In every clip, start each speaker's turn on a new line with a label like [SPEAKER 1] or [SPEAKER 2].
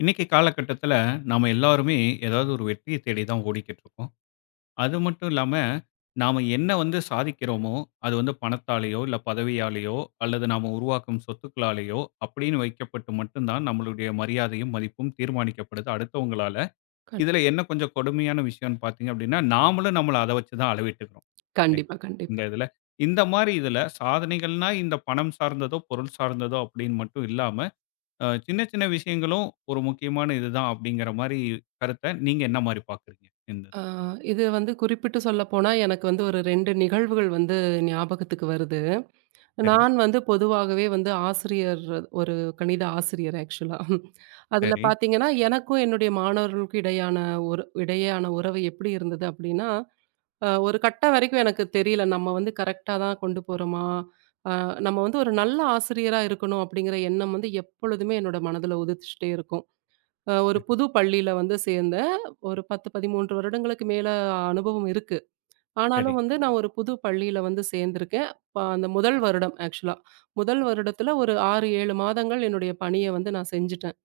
[SPEAKER 1] இன்னைக்கு காலகட்டத்துல நாம எல்லாருமே ஏதாவது ஒரு வெற்றியை தேடி தான் ஓடிக்கிட்டு இருக்கோம். அது மட்டும் இல்லாம, நாம என்ன வந்து சாதிக்கிறோமோ, அது வந்து பணத்தாலேயோ, இல்ல பதவியாலேயோ, அல்லது நாம உருவாக்கும் சொத்துக்களாலேயோ அப்படின்னு வைக்கப்பட்டு மட்டும் தான் நம்மளுடைய மரியாதையும், மதிப்பும் தீர்மானிக்கப்படுது அடுத்தவங்களால.
[SPEAKER 2] கண்
[SPEAKER 1] இதுல என்ன கொஞ்சம் கொடுமையான விஷயம்னு பார்த்தீங்க அப்படின்னா, நாமளும் நம்மள அத வச்சு தான் அளவிட்டுக்கிறோம். இல்லைங்களா?
[SPEAKER 2] கண்டிப்பா,
[SPEAKER 1] இந்த
[SPEAKER 2] கண்டிப்பா.
[SPEAKER 1] இதுல. இந்த மாரி இதுல சாதனைகள்னா இந்த பணம் சார்ந்ததோ, பொருள் சார்ந்ததோ அப்படின்னு மட்டும் இல்லாம, சின்ன சின்ன விஷயங்களும் ஒரு முக்கியமான இதுதான் அப்படிங்கிற மாரி கருத்த நீங்க என்ன மாரி பார்க்குறீங்க? இந்த
[SPEAKER 2] ஆ இது வந்து குறிப்பிட்டு சொல்லப்போனா, எனக்கு வந்து ஒரு 2 நிகழ்வுகள் வந்து ஞாபகத்துக்கு வருது.
[SPEAKER 1] சரி,
[SPEAKER 2] நான் வந்து பொதுவாகவே வந்து ஆசிரியர் ஒரு கணித ஆசிரியர் ஆக்சுவலா. அதில
[SPEAKER 1] சரி,
[SPEAKER 2] பார்த்தீங்கன்னா, எனக்கும் என்னுடைய மாணவர்களுக்கும் இடையான ஒரு இடையேயான உறவு எப்படி இருந்தது அப்படின்னா, ஒரு கட்டம் வரைக்கும் எனக்கு தெரியல. நம்ம வந்து கரெக்ட்டா தான் கொண்டு போறோமா? அ நம்ம வந்து ஒரு நல்ல ஆசிரியரா இருக்கணும் அப்படிங்கிற எண்ணம் வந்து எப்பொழுதுமே என்னோட மனதில உதிச்சுட்டே இருக்கும். ஒரு
[SPEAKER 1] சரி,
[SPEAKER 2] புது பள்ளியில வந்து சேர்ந்தேன். ஒரு 10, 13 வருடங்களுக்கு மேல அனுபவம் இருக்கு.
[SPEAKER 1] சரி.
[SPEAKER 2] ஆனாலும் வந்து நான் ஒரு புது பள்ளியில வந்து சேர்ந்திருக்கேன். அந்த முதல் வருடம் ஆக்சுவலா. முதல் வருடத்துல ஒரு 6, 7 மாதங்கள் என்னுடைய பணிய வந்து நான் செஞ்சுட்டேன்.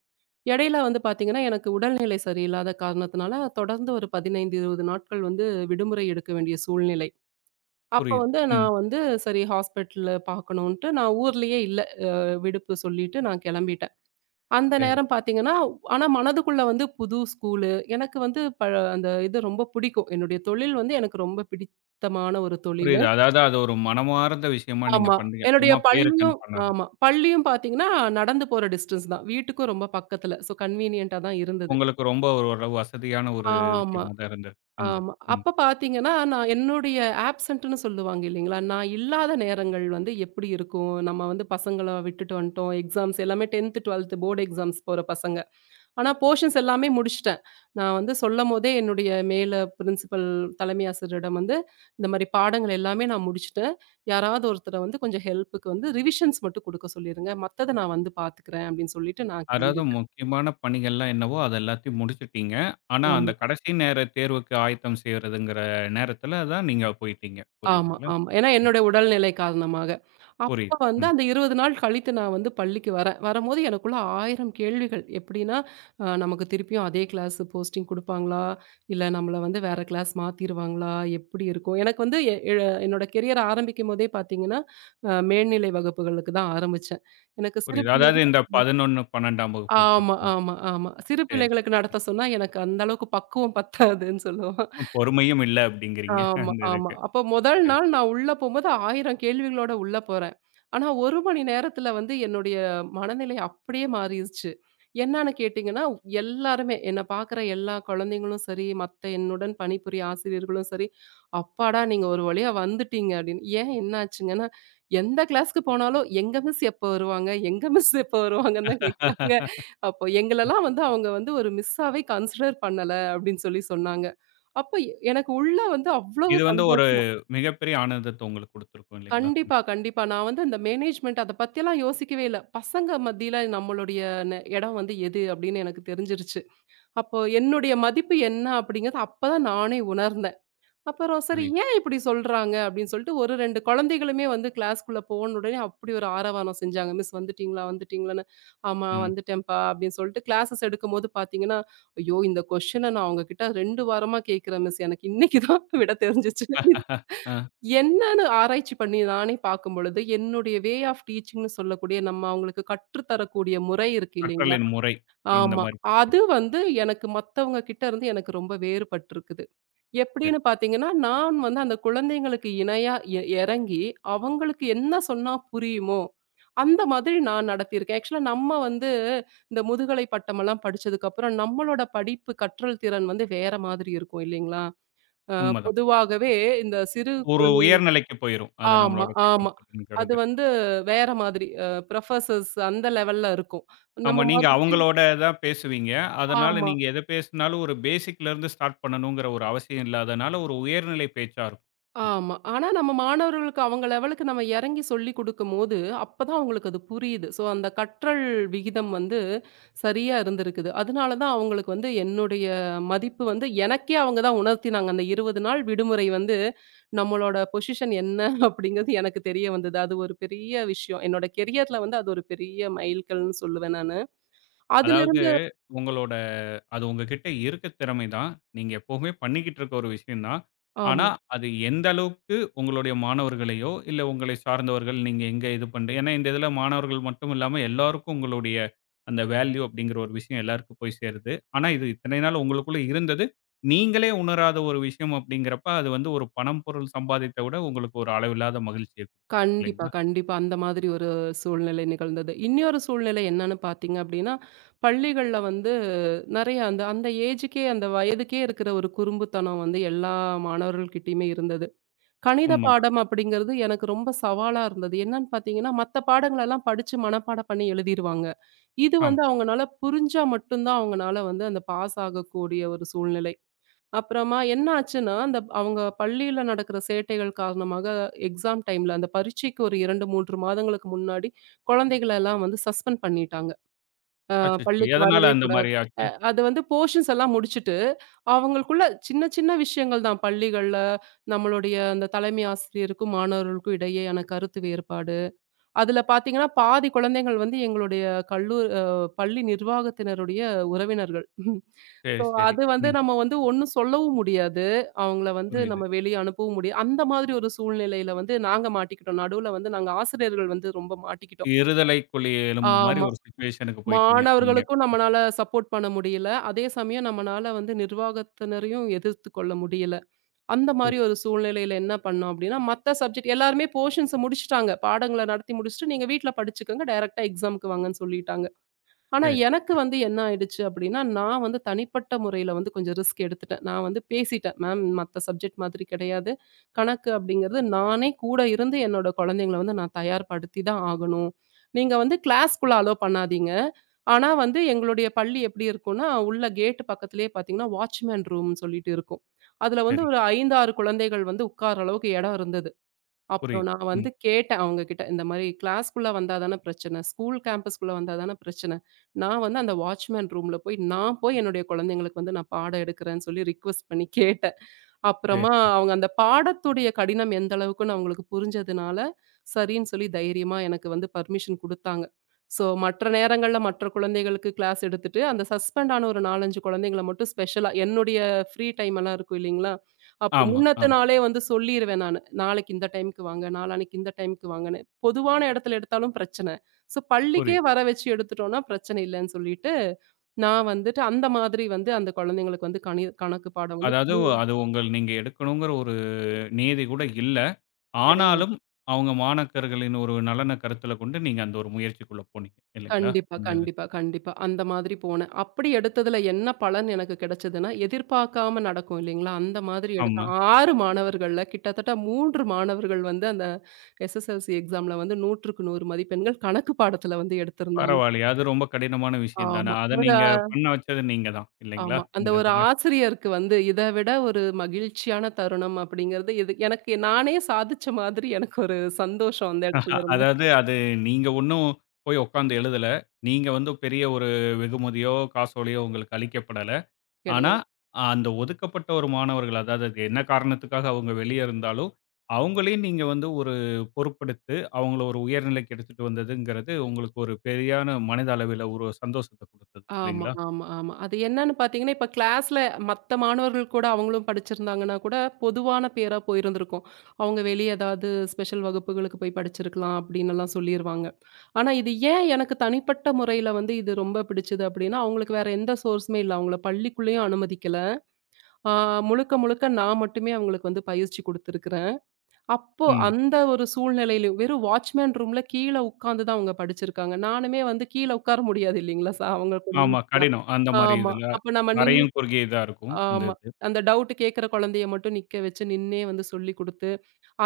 [SPEAKER 2] இடையில வந்து பார்த்தீங்கன்னா, எனக்கு உடல்நிலை சரியில்லாத காரணத்தினால தொடர்ந்து ஒரு 15, 20 நாட்கள் வந்து விடுமுறை எடுக்க வேண்டிய சூழ்நிலை. அப்ப
[SPEAKER 1] புரியுது.
[SPEAKER 2] வந்து
[SPEAKER 1] ம்.
[SPEAKER 2] நான் வந்து சரி ஹாஸ்பிட்டல் பார்க்கணுன்ட்டு நான் ஊர்லயே இல்ல. விடுப்பு சொல்லிட்டு நான் கிளம்பிட்டேன். அந்த
[SPEAKER 1] சரி.
[SPEAKER 2] நேரம் பார்த்தீங்கன்னா, ஆனா மனதுக்குள்ள வந்து புது ஸ்கூலு. எனக்கு வந்து அந்த இது ரொம்ப பிடிக்கும். என்னுடைய தொழில் வந்து எனக்கு ரொம்ப பிடித்தமான ஒரு தொழிலு.
[SPEAKER 1] புரியுது. அதாவது அது ஒரு மனமார்ந்த விஷயமா நீங்க
[SPEAKER 2] ஆமா.
[SPEAKER 1] பண்றீங்க.
[SPEAKER 2] என்னுடைய
[SPEAKER 1] சும்மா
[SPEAKER 2] பள்ளியும்
[SPEAKER 1] பேருக்குன்னு பண்ணாம.
[SPEAKER 2] ஆமா. பள்ளியும் பார்த்தீங்கன்னா, நடந்து போற டிஸ்டன்ஸ் தான். வீட்டுக்கும் ரொம்ப பக்கத்துல. ஸோ கன்வீனியன்ட்டா தான் இருந்தது.
[SPEAKER 1] உங்களுக்கு ரொம்ப ஒரு ஒரு வசதியான ஒரு
[SPEAKER 2] ஆமா,
[SPEAKER 1] விஷயமா தான் இருந்திருக்கு. இருந்தது.
[SPEAKER 2] ஆமா.
[SPEAKER 1] ம்.
[SPEAKER 2] அப்ப பார்த்தீங்கன்னா, நான் என்னுடைய ஆப்சன்ட்ன்னு சொல்லுவாங்க இல்லைங்களா? நான் இல்லாத நேரங்கள் வந்து எப்படி இருக்கும்? நம்ம வந்து பசங்கள விட்டுட்டு வந்துட்டோம். எக்ஸாம்ஸ் எல்லாமே 10த், 12த் போர்டு எக்ஸாம்ஸ் போற பசங்க. ஆனா, போர்ஷன்ஸ் எல்லாமே முடிச்சுட்டேன். நான் வந்து சொல்லும்போதே என்னுடைய மேல பிரின்சிபல் தலைமை ஆசிரியரிடம் வந்து, இந்த மாரி பாடங்கள் எல்லாமே நான் முடிச்சுட்டேன். யாராவது ஒருத்தர வந்து கொஞ்சம் ஹெல்ப்புக்கு வந்து ரிவிஷன்ஸ் மட்டும் குடுக்க சொல்லிருங்க. மத்தத நான் வந்து பாத்துக்கிறேன் அப்படின்னு சொல்லிட்டு நான்
[SPEAKER 1] அதாவது
[SPEAKER 2] கிளம்பிட்டேன்.
[SPEAKER 1] முக்கியமான பணிகள்லாம் என்னவோ அது எல்லாத்தையும் முடிச்சுட்டீங்க. ஆனா அந்த
[SPEAKER 2] ஆமா.
[SPEAKER 1] கடைசி நேர தேர்வுக்கு ஆயத்தம் செய்றதுங்கிற நேரத்துல தான் நீங்க போயிட்டீங்க.
[SPEAKER 2] ஆமா,
[SPEAKER 1] புரியுதுங்களா?
[SPEAKER 2] ஆமா. ஏன்னா
[SPEAKER 1] ம்.
[SPEAKER 2] என்னோட உடல்நிலை காரணமாக.
[SPEAKER 1] புரியுது.
[SPEAKER 2] அப்ப வந்து
[SPEAKER 1] ம்.
[SPEAKER 2] அந்த 20 நாள் கழித்து நான் வந்து பள்ளிக்கு வரேன். வரம்போது எனக்குள்ள 1000 கேள்விகள். எப்படின்னா, நமக்கு திருப்பியும் அதே கிளாஸ் போஸ்டிங் குடுப்பாங்களா? இல்ல நம்மள வந்து வேற கிளாஸ் மாத்திருவாங்களா? எப்படி இருக்கும்? எனக்கு வந்து எ எ என்னோட கெரியர் ஆரம்பிக்கும்போதே பார்த்தீங்கன்னா, மேல்நிலை வகுப்புகளுக்கு தான் ஆரம்பிச்சேன். எனக்கு சிறு
[SPEAKER 1] புரியுது. அதாவது
[SPEAKER 2] பிள்ளைகள்
[SPEAKER 1] இந்த 11, 12ஆம் வகுப்பு
[SPEAKER 2] ஆமா,
[SPEAKER 1] சொல்றீங்க.
[SPEAKER 2] ஆமா, ஆமா. சிறு
[SPEAKER 1] சரி.
[SPEAKER 2] பிள்ளைகளுக்கு நடத்த சொன்னா எனக்கு அந்த அளவுக்கு பக்குவம் பத்தாதுன்னு சொல்லுவோம்.
[SPEAKER 1] ம், பொறுமையும் இல்ல அப்படிங்கிறீங்க
[SPEAKER 2] ஆமா,
[SPEAKER 1] அந்த
[SPEAKER 2] ஆமா.
[SPEAKER 1] இதுக்கு.
[SPEAKER 2] அப்ப முதல் நாள் நான் உள்ள போம்போது 1000 கேள்விகளோட உள்ள போறேன். ஆனா 1 மணி நேரத்துல வந்து என்னுடைய மனநிலை அப்படியே மாறிருச்சு. என்னான்னு கேட்டீங்கன்னா, எல்லாருமே என்ன பார்க்குற எல்லா குழந்தைங்களும் சரி, மத்த என்னுடன் பணிபுரிய ஆசிரியர்களும் சரி, "அப்பாடா! நீங்க ஒரு வழியா வந்துட்டீங்க" அப்படின்னு. ஏன் என்ன ஆச்சுங்கன்னா, எந்த கிளாஸ்க்கு போனாலும் "எங்க மிஸ் எப்போ வருவாங்க? எங்க மிஸ் எப்போ வருவாங்கன்னு" தான் கேட்குறாங்க. அப்போ எங்களலாம் வந்து அவங்க வந்து ஒரு மிஸ்ஸாவே கன்சிடர் பண்ணல அப்படின்னு சொல்லி சொன்னாங்க. அப்ப எனக்கு உள்ள வந்து அவ்வளவு
[SPEAKER 1] இது வந்து ஒரு
[SPEAKER 2] சந்தோஷம்.
[SPEAKER 1] மிகப்பெரிய ஆனந்தத்த உங்களுக்கு குடுத்திருக்கும் இல்லைங்களா?
[SPEAKER 2] கண்டிப்பா,
[SPEAKER 1] எனக்கு
[SPEAKER 2] கண்டிப்பா. நான் வந்து இந்த மேனேஜ்மென்ட் அத பத்திலாம் யோசிக்கவே இல்ல. பசங்க மத்தியில நம்மளுடைய இடம் வந்து எது அப்படின்னு எனக்கு தெரிஞ்சிருச்சு. அப்போ என்னுடைய மதிப்பு என்ன அப்படிங்கிறது அப்பதான் நானே உணர்ந்தேன். அப்புறம் சரி
[SPEAKER 1] புரியுது.
[SPEAKER 2] ஏன் இப்படி சொல்றாங்க அப்படின்னு சொல்லிட்டு ஒரு 2 குழந்தைகளுமே வந்து கிளாஸ்க்குள்ள போன உடனே அப்படி ஒரு ஆரவாரம் செஞ்சாங்க. மிஸ் வந்துட்டீங்களா? வந்துட்டீங்களான்னு. ஆமா
[SPEAKER 1] ம்.
[SPEAKER 2] வந்துட்டேன்ப்பா அப்படின்னு சொல்லிட்டு கிளாஸஸ் எடுக்கும்போது பார்த்தீங்கன்னா, ஐயோ! இந்த கொஸ்டின நான் அவங்க கிட்ட 2 வாரமா கேட்கிறேன் மிஸ். எனக்கு இன்னைக்கு தான் விட தெரிஞ்சுச்சு.
[SPEAKER 1] அ
[SPEAKER 2] என்னன்னு ஆராய்ச்சி பண்ணி நானே பார்க்கும்பொழுது, என்னுடைய ஆஃப் டீச்சிங்ன்னு சொல்லக்கூடிய நம்ம அவங்களுக்கு கற்றுத் தரக்கூடிய முறை இருக்கு இல்லைங்களா?
[SPEAKER 1] கற்றலின் முறை இந்த
[SPEAKER 2] ஆமா.
[SPEAKER 1] மாரி கத்துக்
[SPEAKER 2] அது
[SPEAKER 1] குடுக்கும்.
[SPEAKER 2] வந்து எனக்கு மத்தவங்க கிட்ட இருந்து எனக்கு ரொம்ப வேறுபட்டிருக்குது.
[SPEAKER 1] சரி,
[SPEAKER 2] எப்படின்னு பார்த்தீங்கன்னா, நான் வந்து அந்த குழந்தைங்களுக்கு இணையா இறங்கி, அவங்களுக்கு என்ன சொன்னா புரியுமோ, அந்த மாதிரி நான் நடத்தியிருக்கேன். ஆக்சுவலா நம்ம வந்து இந்த முதுகலை பட்டமெல்லாம் படிச்சதுக்கப்புறம், நம்மளோட படிப்பு கற்றல் திறன் வந்து வேற மாதிரி இருக்கும் இல்லைங்களா? அ
[SPEAKER 1] உண்மதான்.
[SPEAKER 2] பொதுவாகவே இந்த சிறு
[SPEAKER 1] ஒரு
[SPEAKER 2] குழந்தை
[SPEAKER 1] உயர் நிலைக்கு போயிரும். அது
[SPEAKER 2] ஆமா,
[SPEAKER 1] நம்மளோட
[SPEAKER 2] ஆமா.
[SPEAKER 1] கற்றல்
[SPEAKER 2] அது
[SPEAKER 1] திறனுங்கிறது.
[SPEAKER 2] வந்து வேற மாதிரி. புரொஃபசர்ஸ் அந்த லெவல்ல இருக்கும். நம்ம
[SPEAKER 1] ஆமா, நீங்க
[SPEAKER 2] மறுபடியும்
[SPEAKER 1] அவங்களோட தான் பேசுவீங்க. அதனால
[SPEAKER 2] ஆமா.
[SPEAKER 1] நீங்க எத பேசினாலும் ஒரு பேசிக்ல இருந்து ஸ்டார்ட் பண்ணணுங்கிற ஒரு அவசியம் இல்லாதனால ஒரு உயர்நிலை பேச்சா இருக்கும். அது.
[SPEAKER 2] ஆமா. ஆனா நம்ம மாணவர்களுக்கு அவங்க லெவலுக்கு நம்ம இறங்கி சொல்லிக் குடுக்கும்போது, அப்பதான் அவங்களுக்கு அது புரியுது. ஸோ அந்த கற்றல் விகிதம் வந்து சரியா இருந்திருக்குது. அதனால தான் அவங்களுக்கு வந்து என்னுடைய மதிப்பு வந்து எனக்கே அவங்க தான் உணர்த்தினாங்க. அந்த 20 நாள் விடுமுறை வந்து நம்மளோட பொசிஷன் என்ன அப்படிங்கிறது எனக்கு தெரிய வந்தது. அது ஒரு பெரிய விஷயம். என்னோட கெரியர்ல வந்து அது ஒரு பெரிய மைல்கல்ன்னு சொல்லுவேன் நானு.
[SPEAKER 1] அதாவது
[SPEAKER 2] அதிலிருந்து
[SPEAKER 1] உங்களோட அது உங்ககிட்ட இருக்க திறமை தான். நீங்க எப்பவுமே பண்ணிக்கிட்டு இருக்க ஒரு விஷயம் தான். ஆனா,
[SPEAKER 2] ஆமா.
[SPEAKER 1] அது எந்த அளவுக்கு உங்களுடைய மாணவர்களையோ, இல்ல உங்களை சார்ந்தவர்கள் நீங்க எங்க இது பண்ற ஏன்னா இந்த இதில மாணவர்கள் மட்டும் இல்லாம எல்லாருக்கும் உங்களுடைய அந்த வேல்யூ அப்படிங்கிற ஒரு விஷயம் எல்லாருக்கும் போய் சேருது. ஆனா, இது இத்தனை நாள் உங்களுக்குள்ள இருந்தது. நீங்களே உணராத ஒரு விஷயம் அப்படிங்கிறப்ப, அது வந்து ஒரு பணம், பொருள் சம்பாதித்த விட உங்களுக்கு ஒரு அளவில்லாத மகிழ்ச்சிய குடுத்தது
[SPEAKER 2] கண்டிப்பா,
[SPEAKER 1] இல்லைங்களா?
[SPEAKER 2] கண்டிப்பா. அந்த மாதிரி ஒரு சூழ்நிலை நிகழ்ந்தது. இன்னொரு சூழ்நிலை என்னன்னு பார்த்தீங்க அப்டின்னா, பள்ளிகள்ல வந்து நெறைய அந்த அந்த ஏஜுக்கே அந்த வயதுக்கே இருக்கிற ஒரு குறும்புத்தனம் வந்து எல்லா மாணவர்கள்கிட்டயுமே இருந்தது. கணித
[SPEAKER 1] உண்மதான்.
[SPEAKER 2] பாடம் அப்படிங்கிறது எனக்கு ரொம்ப சவாலா இருந்தது. என்னன்னு பார்த்தீங்கன்னா, மத்த பாடங்களெல்லாம் படிச்சு மனப்பாடம் பண்ணி எழுதிருவாங்க. இது
[SPEAKER 1] ஆமா.
[SPEAKER 2] வந்து அவங்கனால புரிஞ்சா மட்டும் தான் அவங்கனால வந்து அந்த பாஸ் ஆகக்கூடிய ஒரு சூழ்நிலை. அப்புறமா என்ன ஆச்சுன்னா, அந்த அவங்க பள்ளியில நடக்கிற சேட்டைகள் காரணமாக எக்ஸாம் டைம்ல அந்த பரீட்சைக்கு ஒரு 2, 3 மாதங்களுக்கு முன்னாடி குழந்தைகள எல்லாம் வந்து சஸ்பெண்ட் பண்ணிட்டாங்க. அ
[SPEAKER 1] அச்சச்சோ!
[SPEAKER 2] பள்ளிக்கு
[SPEAKER 1] எதனால
[SPEAKER 2] வரவே
[SPEAKER 1] அந்த
[SPEAKER 2] கூடாது.
[SPEAKER 1] மாரி ஆச்சு?
[SPEAKER 2] அது வந்து போர்ஷன்ஸ் எல்லாம் முடிச்சுட்டு, அவங்களுக்குள்ள சின்ன சின்ன விஷயங்கள் தான் பள்ளிகள்ல நம்மளுடைய அந்த தலைமை ஆசிரியருக்கும், மாணவர்களுக்கும் இடையேயான கருத்து வேறுபாடு. அதுல பார்த்தீங்கன்னா, பாதி குழந்தைகள் வந்து எங்களுடைய கல்லூ அ பள்ளி நிர்வாகத்தினருடைய உறவினர்கள்.
[SPEAKER 1] சரி,
[SPEAKER 2] ஸோ
[SPEAKER 1] சரி.
[SPEAKER 2] அது வந்து
[SPEAKER 1] ம்.
[SPEAKER 2] நம்ம வந்து ஒண்ணும் சொல்லவும் முடியாது. அவங்கள வந்து
[SPEAKER 1] புரியுது.
[SPEAKER 2] நம்ம வெளிய அனுப்பவும் முடியாது. அந்த மாதிரி ஒரு சூழ்நிலையில வந்து நாங்க மாட்டிக்கிட்டோம். நடுவுல வந்து நாங்க ஆசிரியர்கள் வந்து ரொம்ப மாட்டிக்கிட்டோம்.
[SPEAKER 1] இருதலை குழி எலும்பு மாரி
[SPEAKER 2] ஆமா.
[SPEAKER 1] ஒரு சிச்சுவேஷனுக்கு போயிட்டீங்க நீங்க.
[SPEAKER 2] மாணவர்களுக்கும் நம்மனால சப்போர்ட் பண்ண முடியல. அதே சமயம் நம்மனால வந்து நிர்வாகத்தினரையும் எதிர்த்து கொள்ள முடியல. அந்த மாரி
[SPEAKER 1] புரியுது.
[SPEAKER 2] ஒரு சூழ்நிலையில என்ன பண்ணோம் அப்டின்னா, மத்த சப்ஜெக்ட் எல்லாருமே போர்ஷன்ஸ முடிச்சுட்டாங்க. பாடங்கள நடத்தி முடிச்சுட்டு, நீங்க வீட்ல படிச்சுக்கங்க. டைரக்ட்டா எக்ஸாம்க்கு வாங்கன்னு சொல்லிட்டாங்க. ஆனா,
[SPEAKER 1] சரி,
[SPEAKER 2] எனக்கு வந்து என்ன ஆயிடுச்சு அப்டின்னா, நான் வந்து தனிப்பட்ட முறையில வந்து கொஞ்சம் ரிஸ்க் எடுத்துட்டேன். நான் வந்து பேசிட்டேன். மேம் மத்த சப்ஜெக்ட் மாதிரி கிடையாது. கணக்கு அப்டிங்கிறது நானே கூட இருந்து என்னோட குழந்தைங்கள வந்து நான் தயார்படுத்தி தான் ஆகணும். நீங்க வந்து கிளாஸ்க்குள்ள அலோ பண்ணாதீங்க. ஆனா வந்து எங்களுடைய பள்ளி எப்டி இருக்கும்னா, உள்ள கேட் பக்கத்திலேயே பார்த்தீங்கன்னா, வாட்ச்மேன் ரூம்னு சொல்லிட்டு இருக்கும். அதுல வந்து
[SPEAKER 1] சரி.
[SPEAKER 2] ஒரு 5, 6 குழந்தைகள் வந்து உட்கார அளவுக்கு இடம் இருந்தது. அப்புறம்
[SPEAKER 1] புரியுது.
[SPEAKER 2] நான்
[SPEAKER 1] ம்.
[SPEAKER 2] வந்து கேட்டேன் அவங்ககிட்ட, "இந்த மாரி கிளாஸ்க்குள்ள வந்தா தான பிரச்சனை. ஸ்கூல் கேம்பஸ்க்குள்ள வந்தா தான பிரச்சனை. நான் வந்து அந்த வாட்ச்மேன் ரூம்ல போய் நான் போய் என்னுடைய குழந்தைங்களுக்கு வந்து நான் பாடம் எடுக்கிறேன்னு" சொல்லி ரிக்வெஸ்ட் பண்ணி கேட்டேன்.
[SPEAKER 1] சரி,
[SPEAKER 2] அப்புறமா
[SPEAKER 1] சரி.
[SPEAKER 2] அவங்க அந்த பாடத்துடைய கடினம் எந்த அளவுக்குன்னு அவங்களுக்கு புரிஞ்சதுனால, சரின்னு சொல்லி தைரியமா எனக்கு வந்து பர்மிஷன் குடுத்தாங்க. ஸோ மற்ற நேரங்கள்ல மற்ற குழந்தைகளுக்கு கிளாஸ் எடுத்துட்டு, அந்த சஸ்பெண்ட் ஆன ஒரு 4, 5 குழந்தைங்கள மட்டும் ஸ்பெஷலா என்னுடைய ஃப்ரீ டைம் எல்லாம் இருக்கும் இல்லைங்களா? அப்போ
[SPEAKER 1] ஆமா,
[SPEAKER 2] முன்னத்த
[SPEAKER 1] ஆமா.
[SPEAKER 2] நாளே வந்து சொல்லிருவேன் நானு. நாளைக்கு இந்த டைம்க்கு வாங்க, நாளான்னைக்கு இந்த டைம்க்கு வாங்கன்னு. பொதுவான இடத்துல எடுத்தாலும் பிரச்சனை. ஸோ பள்ளிக்கே
[SPEAKER 1] புரியுது.
[SPEAKER 2] வர வச்சு எடுத்துட்டோம்னா பிரச்சனை இல்லன்னு சொல்லிட்டு, நான் வந்துட்டு அந்த மாதிரி வந்து அந்த குழந்தைங்களுக்கு வந்து கணக்கு பாடம் வந்து
[SPEAKER 1] அதாவது அது உங்கள் நீங்க எடுக்கணுங்கிற ஒரு நியதி கூட இல்ல.
[SPEAKER 2] கிடையாது.
[SPEAKER 1] ஆனாலும் அவங்க மாணாக்கர்களின் ஒரு நலன கருத்தில கொண்டு நீங்க அந்த ஒரு முயற்சிக்குள்ள போனீங்க. இல்லைங்களா?
[SPEAKER 2] கண்டிப்பா,
[SPEAKER 1] இந்த இது.
[SPEAKER 2] கண்டிப்பா, கண்டிப்பா. அந்த மாதிரி போனேன். அப்படி எடுத்ததுல என்ன பலன் எனக்கு கிடைச்சதுன்னா, எதிர்பார்க்காம நடக்கும் இல்லைங்களா? அந்த மாதிரி எடுத்த
[SPEAKER 1] ஆமா.
[SPEAKER 2] 6 மாணவர்கள்ல கிட்டத்தட்ட 3 மாணவர்கள் வந்து அந்த எஸ்எஸ்எல்சி எக்ஸாம்ல வந்து 100க்கு 100 மதிப்பெண்கள் கணக்கு பாடத்துல வந்து எடுத்திருந்தாங்க.
[SPEAKER 1] பரவாயில்லையே. அது ரொம்ப கடினமான விஷயம் தானே.
[SPEAKER 2] ஆமா.
[SPEAKER 1] அத
[SPEAKER 2] ஒரு
[SPEAKER 1] நீங்க
[SPEAKER 2] அ
[SPEAKER 1] பண்ண வச்சது நீங்க தான். இல்லைங்களா?
[SPEAKER 2] ஆமா. அந்த
[SPEAKER 1] இந்த
[SPEAKER 2] ஒரு
[SPEAKER 1] இதில.
[SPEAKER 2] ஆசிரியருக்கு வந்து இத விட ஒரு மகிழ்ச்சியான தருணம் அப்படிங்கிறது இது எனக்கு நானே சாதிச்ச மாதிரி எனக்கு ஒரு சந்தோஷம் அந்த இடத்துல இருந்து
[SPEAKER 1] அதாவது அது நீங்க ஒண்ணும் போய் உட்கார்ந்து எழுதல. நீங்க வந்து பெரிய ஒரு வெகுமதியோ, காசோலையோ உங்களுக்கு அளிக்கப்படல. ஆனா,
[SPEAKER 2] கிடையாது.
[SPEAKER 1] அந்த ஒதுக்கப்பட்ட ஒரு மாணவர்கள், அதாவது அது என்ன காரணத்துக்காக அவங்க வெளியே இருந்தாலும், அவங்களையும் நீங்க வந்து ஒரு பொறுப்பெடுத்து, அவங்கள ஒரு உயர்நிலைக்கு எடுத்துட்டு வந்ததுங்கிறது, உங்களுக்கு ஒரு பெரியான மனித அளவில ஒரு சந்தோஷத்த குடுத்தது
[SPEAKER 2] ஆமா,
[SPEAKER 1] இல்லைங்களா?
[SPEAKER 2] ஆமா, ஆமா. அது என்னன்னு பார்த்தீங்கன்னா, இப்ப கிளாஸ்ல மத்த மாணவர்கள் கூட அவங்களும் படிச்சிருந்தாங்கன்னா கூட பொதுவான பேரா போயிருந்திருக்கும். அவங்க வெளிய ஏதாவது ஸ்பெஷல் வகுப்புகளுக்கு போய் படிச்சிருக்கலாம் அப்படின்னுலாம் சொல்லிருவாங்க. ஆனா இது ஏன் எனக்கு தனிப்பட்ட முறையில வந்து இது ரொம்ப பிடிச்சது அப்படின்னா, அவங்களுக்கு வேற எந்த சோர்ஸுமே இல்ல. அவங்கள பள்ளிக்குள்ளேயும் அனுமதிக்கல. ஆ முழுக்க, முழுக்க நான் மட்டுமே அவங்களுக்கு வந்து பயிற்சி குடுத்துருக்கிறேன். அப்போ
[SPEAKER 1] ம்.
[SPEAKER 2] அந்த ஒரு சூழ்நிலையிலும் வெறும் வாட்ச்மேன் ரூம்ல கீழ உட்காந்து தான் அவங்க படிச்சிருக்காங்க. நானுமே வந்து கீழ உட்கார முடியாது இல்லைங்களா? அவங்க கூட
[SPEAKER 1] ஆமா
[SPEAKER 2] ஈக்குவலா.
[SPEAKER 1] கடினம். அந்த மாரி
[SPEAKER 2] ஆமா.
[SPEAKER 1] இதுல,
[SPEAKER 2] அப்ப நம்ம நின்னு
[SPEAKER 1] அரையும் குறுகிய இதா இருக்கும். அந்த
[SPEAKER 2] ஆமா.
[SPEAKER 1] இது.
[SPEAKER 2] அந்த டவுட் கேட்கிற குழந்தைய மட்டும் நிக்க வச்சு நின்னே வந்து சொல்லிக் குடுத்து,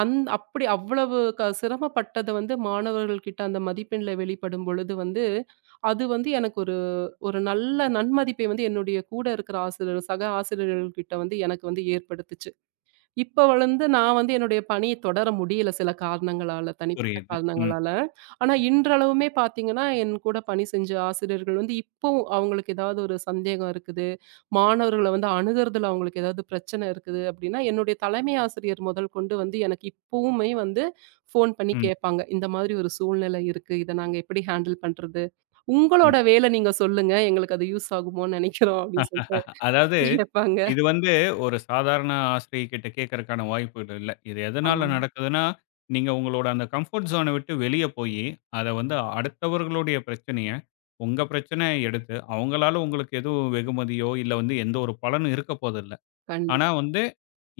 [SPEAKER 2] அப்படி அவ்வளவு சிரமப்பட்டது வந்து மாணவர்கள் கிட்ட அந்த மதிப்பெண்ல வெளிப்படும் பொழுது வந்து, அது வந்து எனக்கு ஒரு ஒரு நல்ல நன்மதிப்பை வந்து என்னுடைய கூட இருக்கிற ஆசிரியர், சக ஆசிரியர்கள் கிட்ட வந்து எனக்கு வந்து ஏற்படுத்துச்சு. இப்ப வளந்து நான் வந்து என்னுடைய பணி தொடர முடியல சில காரணங்களால, தனிப்பட்ட
[SPEAKER 1] புரியுது. ம்,
[SPEAKER 2] காரணங்களால. ஆனா இன்றளவுமே பார்த்தீங்கன்னா, என் கூட பணி செஞ்ச ஆசிரியர்கள் வந்து இப்பவும் அவங்களுக்கு ஏதாவது ஒரு சந்தேகம் இருக்குது, மாணவர்கள வந்து அணுகுறதுல அவங்களுக்கு ஏதாவது பிரச்சனை இருக்குது அப்படின்னா, என்னுடைய தலைமை ஆசிரியர் முதல் கொண்டு வந்து எனக்கு இப்பவுமே வந்து ஃபோன் பண்ணி
[SPEAKER 1] ம்,
[SPEAKER 2] கேட்பாங்க. இந்த மாதிரி ஒரு சூழ்நிலை இருக்கு. இத நாங்க எப்படி ஹேண்டில் பண்றது?
[SPEAKER 1] ம்.
[SPEAKER 2] உங்களோட வேல நீங்க சொல்லுங்க. எங்களுக்கு அது யூஸ் ஆகுமோன்னு நினைக்கிறோம் அப்படின்னு சொல்லிட்டு
[SPEAKER 1] அதாவது
[SPEAKER 2] கேட்பாங்க.
[SPEAKER 1] இது வந்து ஒரு சாதாரண ஆசிரியை கிட்ட கேட்கறக்கான வாய்ப்புகள் இல்ல. இது
[SPEAKER 2] ஆமா.
[SPEAKER 1] எதனால நடக்குதுன்னா, நீங்க உங்களோட அந்த கம்ஃபோர்ட் ஜோன விட்டு வெளிய போயி, அத வந்து அடுத்தவர்களுடைய பிரச்சனைய, உங்க பிரச்சனைய எடுத்து, அவங்களால உங்களுக்கு எதுவும் வெகுமதியோ, இல்ல வந்து எந்த ஒரு பலனும் இருக்க போதில்ல. ஆனா
[SPEAKER 2] கண்டிப்பா,
[SPEAKER 1] வந்து,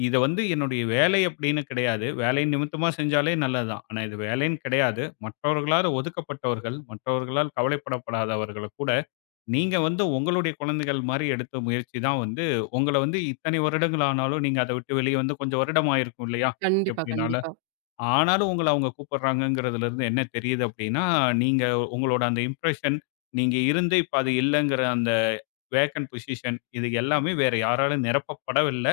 [SPEAKER 1] இத வந்து என்னுடைய வேலை அப்படின்னு கிடையாது. வேலை நிமித்தமா செஞ்சாலே நல்லதுதான். ஆனா இது வேலைன்னு கிடையாது. மற்றவர்களால் ஒதுக்கப்பட்டவர்கள், மற்றவர்களால் கவலைப்படப்படாதவர்கள கூட நீங்க வந்து உங்களுடைய குழந்தைகள் மாரி எடுத்த முயற்சி தான் வந்து, உங்கள வந்து இத்தனை வருடங்கள் ஆனாலும் நீங்க அத விட்டு வெளிய வந்து கொஞ்சம் வருடம் ஆயிருக்கும் இல்லையா?
[SPEAKER 2] கண்டிப்பா,
[SPEAKER 1] எப்படினாலும்.
[SPEAKER 2] கண்டிப்பா.
[SPEAKER 1] ஆனாலும் உங்கள அவங்க கூப்பிடுறாங்கங்கிறதுலருந்து என்ன தெரியுது அப்படின்னா, நீங்க உங்களோட அந்த இம்ப்ரஷன், நீங்க இருந்து இப்ப அது இல்லங்கிற அந்த வேக்கன்ட் பொசிஷன் இது எல்லாமே வேற யாராலும் நிரப்பப்படவில்ல.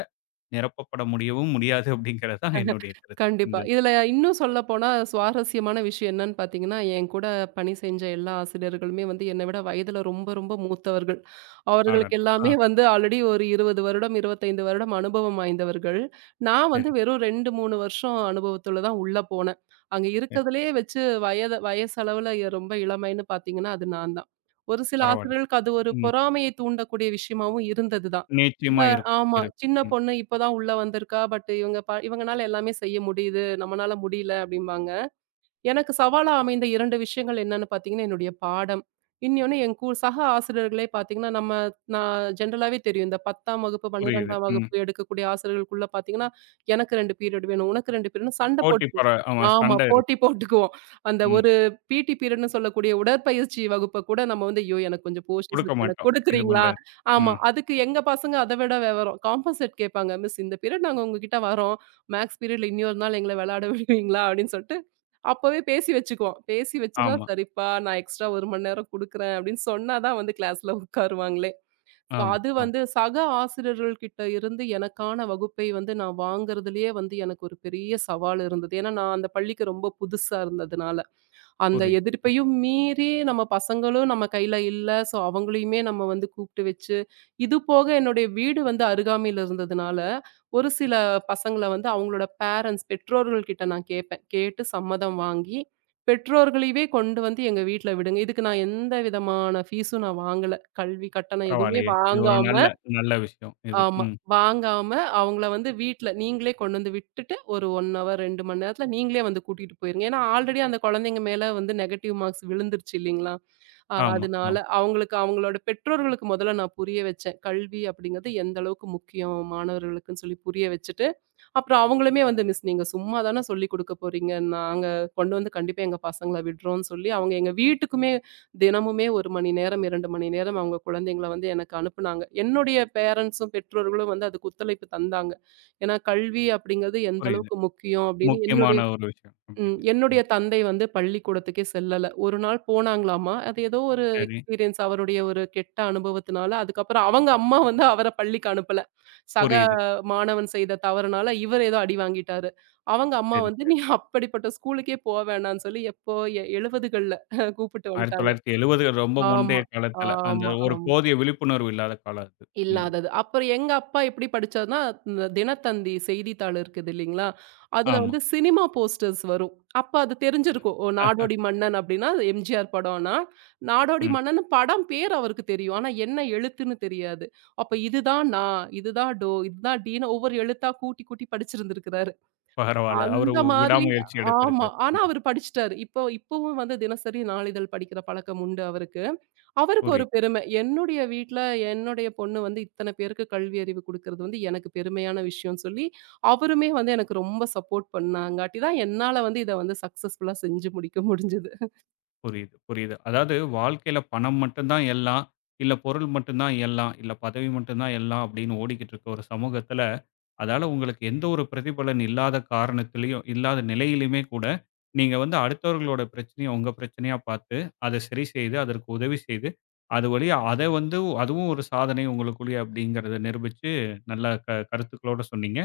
[SPEAKER 1] நிரப்பப்பட முடியவும் முடியாது அப்படிங்கிறது தான் என்னுடைய கருத்து.
[SPEAKER 2] கண்டிப்பா.
[SPEAKER 1] இந்த
[SPEAKER 2] இதுல இன்னும் சொல்லப்போனா சுவாரஸ்யமான விஷயம் என்னன்னு பார்த்தீங்கன்னா, என் கூட பணி செஞ்ச எல்லா ஆசிரியர்களுமே வந்து என்னை விட வயதுல ரொம்ப ரொம்ப மூத்தவர்கள். அவர்களுக்கு
[SPEAKER 1] அடடா! ஆ
[SPEAKER 2] எல்லாமே வந்து ஆல்ரெடி ஒரு 20 வருடம், 25 வருடம் அனுபவம் வாய்ந்தவர்கள். நான்
[SPEAKER 1] சரி,
[SPEAKER 2] வந்து வெறும் 2, 3 வருஷம் அனுபவத்துல தான் உள்ள போனேன். அங்க
[SPEAKER 1] சரி.
[SPEAKER 2] இருக்கிறதுலயே வச்சு வயசளவுல ரொம்ப இளமைன்னு பார்த்தீங்கன்னா, அது நான் தான். ஒரு சில
[SPEAKER 1] பரவாயில்லை.
[SPEAKER 2] ஆசிரியர்களுக்கு அது ஒரு
[SPEAKER 1] ம்.
[SPEAKER 2] பொறாமையை தூண்டக்கூடிய விஷயமாவும் இருந்தது தான். இவ
[SPEAKER 1] நிச்சயமா இருக்கும்.
[SPEAKER 2] ஆமா.
[SPEAKER 1] இருக்கு.
[SPEAKER 2] சின்ன
[SPEAKER 1] ம்.
[SPEAKER 2] பொண்ணு இப்ப தான் உள்ள வந்திருக்கா. பட் இவங்க இவங்கனால எல்லாமே செய்ய முடியுது. நம்மனால முடியல அப்டிம்பாங்க. எனக்கு சவாலா அமைந்த 2 விஷயங்கள் என்னன்னு பார்த்தீங்கன்னா, என்னுடைய பாடம். இன்னொன்னு என் சக ஆசிரியர்களே பார்த்தீங்கன்னா, நான் ஜென்ரலாவே தெரியும். இந்த 10ஆம் வகுப்பு,
[SPEAKER 1] புரியுது.
[SPEAKER 2] 12ஆம்
[SPEAKER 1] ம்.
[SPEAKER 2] வகுப்பு எடுக்கக்கூடிய ஆசிரியர்களுக்குள்ள பார்த்தீங்கன்னா, எனக்கு 2 பீரியட் வேணும், உனக்கு 2 பீரியட்னு சண்டை
[SPEAKER 1] போட்டி
[SPEAKER 2] போட்டுக்குவோம்.
[SPEAKER 1] ஆமா
[SPEAKER 2] ஆமா.
[SPEAKER 1] சண்டை
[SPEAKER 2] போட்டி
[SPEAKER 1] இருக்கும்.
[SPEAKER 2] போட்டுக்குவோம். அந்த
[SPEAKER 1] ம்.
[SPEAKER 2] ஒரு பீரியட்ன்னு சொல்லக்கூடிய உடற்பயிற்சி வகுப்ப கூட நம்ம வந்து, "ஐயோ! எனக்கு கொஞ்சம் போர்ஷன்ஸ்
[SPEAKER 1] குடுக்க
[SPEAKER 2] இருக்கு. எனக்கு
[SPEAKER 1] மாட்டோம். இது
[SPEAKER 2] கொடுக்குறீங்களா?"
[SPEAKER 1] பண்றது.
[SPEAKER 2] ஆமா.
[SPEAKER 1] ம்.
[SPEAKER 2] அதுக்கு எங்க பசங்க அத விட விவரம். காம்பன்சேட் கேட்பாங்க. "மிஸ் இந்த பீரியட் நாங்க உங்ககிட்ட வரோம். மேத்ஸ் பீரியட்ல இன்னொரு நாள் எங்கள விளையாட விடுவீங்களா?" அப்படின்னு சொல்லிட்டு அப்பவே பேசி வச்சுக்குவோம். பேசி வச்சுதான்,
[SPEAKER 1] ஆமா,
[SPEAKER 2] "சரிப்பா, நான் எக்ஸ்ட்ரா 1 மணி நேரம் குடுக்குறேன்" அப்படின்னு சொன்னா தான் வந்து கிளாஸ்ல உட்காருவாங்களே. ஸோ
[SPEAKER 1] ஆமா,
[SPEAKER 2] அது
[SPEAKER 1] ஆமா.
[SPEAKER 2] வந்து சக ஆசிரியர்கள் கிட்ட இருந்து எனக்கான வகுப்பை வந்து நான் வாங்குறதுலயே வந்து எனக்கு ஒரு பெரிய சவால் இருந்தது. ஏன்னா, நான் அந்த பள்ளிக்கு ரொம்ப புதுசா இருந்ததுனால. அந்த
[SPEAKER 1] புரியுது.
[SPEAKER 2] எதிர்ப்பையும் மீறி நம்ம பசங்களும் நம்ம கையில இல்ல. ஸோ அவங்களையுமே நம்ம வந்து கூப்பிட்டு வச்சு, இது போக என்னுடைய வீடு வந்து அருகாமையில இருந்ததுனால, ஒரு சில பசங்கள வந்து அவங்களோட பேரண்ட்ஸ், பெற்றோர்கள் கிட்ட நான் கேட்பேன். கேட்டு சம்மதம் வாங்கி, பெற்றோர்களையவே கொண்டு வந்து எங்க வீட்ல விடுங்க. இதுக்கு நான் எந்த விதமான ஃபீஸும் நான் வாங்கல. கல்வி கட்டணம் எதுவுமே
[SPEAKER 1] பரவாயில்லையே! இது ஒரு
[SPEAKER 2] வாங்காம
[SPEAKER 1] நல்ல நல்ல விஷயம் இது.
[SPEAKER 2] ஆமா.
[SPEAKER 1] ம்.
[SPEAKER 2] வாங்காம அவங்கள வந்து வீட்ல நீங்களே கொண்டு வந்து விட்டுட்டு, ஒரு 1 ஹவர் 2 மணி நேரத்துல நீங்களே வந்து கூட்டிட்டு போயிருங்க. ஏன்னா, ஆல்ரெடி அந்த குழந்தைங்க மேல வந்து நெகட்டிவ் மார்க்ஸ் விழுந்துருச்சு இல்லைங்களா?
[SPEAKER 1] ஆமா,
[SPEAKER 2] அதனால
[SPEAKER 1] ஆமா.
[SPEAKER 2] அவங்களுக்கு அவங்களோட பெற்றோர்களுக்கு முதல்ல நான் புரிய வச்சேன். கல்வி அப்படிங்கிறது எந்த அளவுக்கு முக்கியம் மாணவர்களுக்குன்னு சொல்லி புரிய வச்சுட்டு, அப்புறம் அவங்களுமே வந்து "மிஸ் நீங்க சும்மா தானே சொல்லிக் குடுக்க போறீங்க. நாங்க கொண்டு வந்து கண்டிப்பா எங்க பசங்கள விடுறோம்ன்னு" சொல்லி அவங்க எங்க வீட்டுக்குமே தினமுமே 1 மணி நேரம், 2 மணி நேரம் அவங்க குழந்தைங்கள வந்து எனக்கு அனுப்புனாங்க. என்னுடைய பேரன்ட்ஸும், பெற்றோர்களும் வந்து அதுக்கு ஒத்துழைப்பு தந்தாங்க. ஏன்னா கல்வி அப்படிங்கிறது எந்த
[SPEAKER 1] புரியுது.
[SPEAKER 2] அளவுக்கு முக்கியம் அப்படின்னு
[SPEAKER 1] முக்கியமான
[SPEAKER 2] என்னுடைய
[SPEAKER 1] ஒரு விஷயம்
[SPEAKER 2] ம்.
[SPEAKER 1] அப்படின்னு.
[SPEAKER 2] என்னுடைய
[SPEAKER 1] ம்.
[SPEAKER 2] தந்தை வந்து பள்ளிக்கூடத்துக்கே செல்லல. ஒரு நாள் போனாங்களாமா. அது ஏதோ ஒரு
[SPEAKER 1] சரி.
[SPEAKER 2] எக்ஸ்பீரியன்ஸ் அவருடைய ஒரு கெட்ட அனுபவத்தினால, அதுக்கப்புறம் அவங்க அம்மா வந்து அவர பள்ளிக்கு அனுப்பல. சக
[SPEAKER 1] புரியுது.
[SPEAKER 2] மாணவன் செய்த தவறுனால இவர் ஏதோ அடி வாங்கிட்டாரு. அவங்க அம்மா
[SPEAKER 1] சரி,
[SPEAKER 2] வந்து, "நீ
[SPEAKER 1] சரி.
[SPEAKER 2] அப்படிப்பட்ட ஸ்கூலுக்கே போ வேணான்னு" சொல்லி எப்போ 70கள்ல கூப்பிட்டு வந்துட்டாங்க.
[SPEAKER 1] 1970 ரொம்ப முந்தைய
[SPEAKER 2] ஆமா,
[SPEAKER 1] காலத்துல. அந்த
[SPEAKER 2] ஆமா,
[SPEAKER 1] ஒரு
[SPEAKER 2] ஆமா.
[SPEAKER 1] போதிய விழிப்புணர்வு இல்லாத காலம் அது. ம்.
[SPEAKER 2] இல்லாதது. அப்புறம் எங்க அப்பா எப்படி படிச்சாருன்னா, இந்த தினத்தந்தி செய்தித்தாள் இருக்குது இல்லைங்களா? அதுல
[SPEAKER 1] ஆமா.
[SPEAKER 2] வந்து சினிமா போஸ்டர்ஸ் வரும். அப்ப அது தெரிஞ்சிருக்கும். ஓ!
[SPEAKER 1] அ.
[SPEAKER 2] நாடோடி மன்னன் அப்படின்னா, அது எம்ஜிஆர் படம்னா, நாடோடி
[SPEAKER 1] ம்.
[SPEAKER 2] மன்னன் படம் பேர் அவருக்கு தெரியும். ஆனா என்ன எழுத்துன்னு தெரியாது. அப்ப இதுதான் நா, இதுதான் டோ, இதுதான் டீன்னு ஒவ்வொரு எழுத்தா கூட்டி, கூட்டி படிச்சிருந்திருக்கிறாரு.
[SPEAKER 1] பரவால்ல. அவரு
[SPEAKER 2] அந்த மாதிரி
[SPEAKER 1] விடாமுயற்சி
[SPEAKER 2] ஆமா.
[SPEAKER 1] எடுத்திருக்காரு.
[SPEAKER 2] ஆனா
[SPEAKER 1] ம்.
[SPEAKER 2] அவரு படிச்சுட்டாரு. இப்போ இப்பவும் வந்து தினசரி நாளிதழ் படிக்கிற பழக்கம் உண்டு அவருக்கு. அவருக்கு ஒரு
[SPEAKER 1] புரியுது.
[SPEAKER 2] பெருமை. என்னுடைய வீட்ல என்னுடைய பொண்ணு வந்து இத்தன பேருக்கு கல்வி அறிவு குடுக்குறது வந்து எனக்கு பெருமையான விஷயம்னு சொல்லி, அவருமே வந்து எனக்கு ரொம்ப சப்போர்ட் பண்ணாங்காட்டி தான் என்னால வந்து இத வந்து சக்சஸ்ஃபுல்லா செஞ்சு முடிக்க முடிஞ்சது.
[SPEAKER 1] புரியுது, புரியுது. அதாவது வாழ்க்கையில பணம் மட்டும் தான் எல்லாம், இல்ல பொருள் மட்டும் தான் எல்லாம், இல்ல பதவி மட்டும் தான் எல்லாம் அப்படின்னு ஓடிக்கிட்டு இருக்க ஒரு சமூகத்துல, அதால உங்களுக்கு எந்த ஒரு பிரதிபலன் இல்லாத காரணத்திலயும், இல்லாத நிலையிலுமே கூட, நீங்க வந்து அடுத்தவர்களோட பிரச்சனைய உங்க பிரச்சனையா பார்த்து, அதை சரி செய்து, அதற்கு உதவி செய்து, அது வழியா அத வந்து அதுவும் ஒரு சாதனை உங்களுக்குள்ளயே அப்படிங்கிறத நிரூபிச்சு, நல்ல கருத்துக்களோட சொன்னீங்க.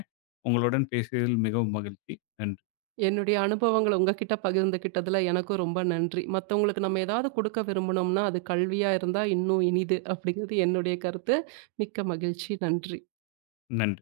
[SPEAKER 1] உங்களுடன் பேசியதில் மிகவும் மகிழ்ச்சி. நன்றி.
[SPEAKER 2] என்னுடைய அனுபவங்கள உங்ககிட்ட பகிர்ந்துக்கிட்டதுல எனக்கும் ரொம்ப நன்றி. மத்தவங்களுக்கு நம்ம ஏதாவது குடுக்க விரும்புனோம்னா, அது கல்வியா இருந்தா இன்னும் இனிது அப்படிங்கிறது என்னுடைய கருத்து. மிக்க மகிழ்ச்சி. நன்றி.
[SPEAKER 1] நன்றி.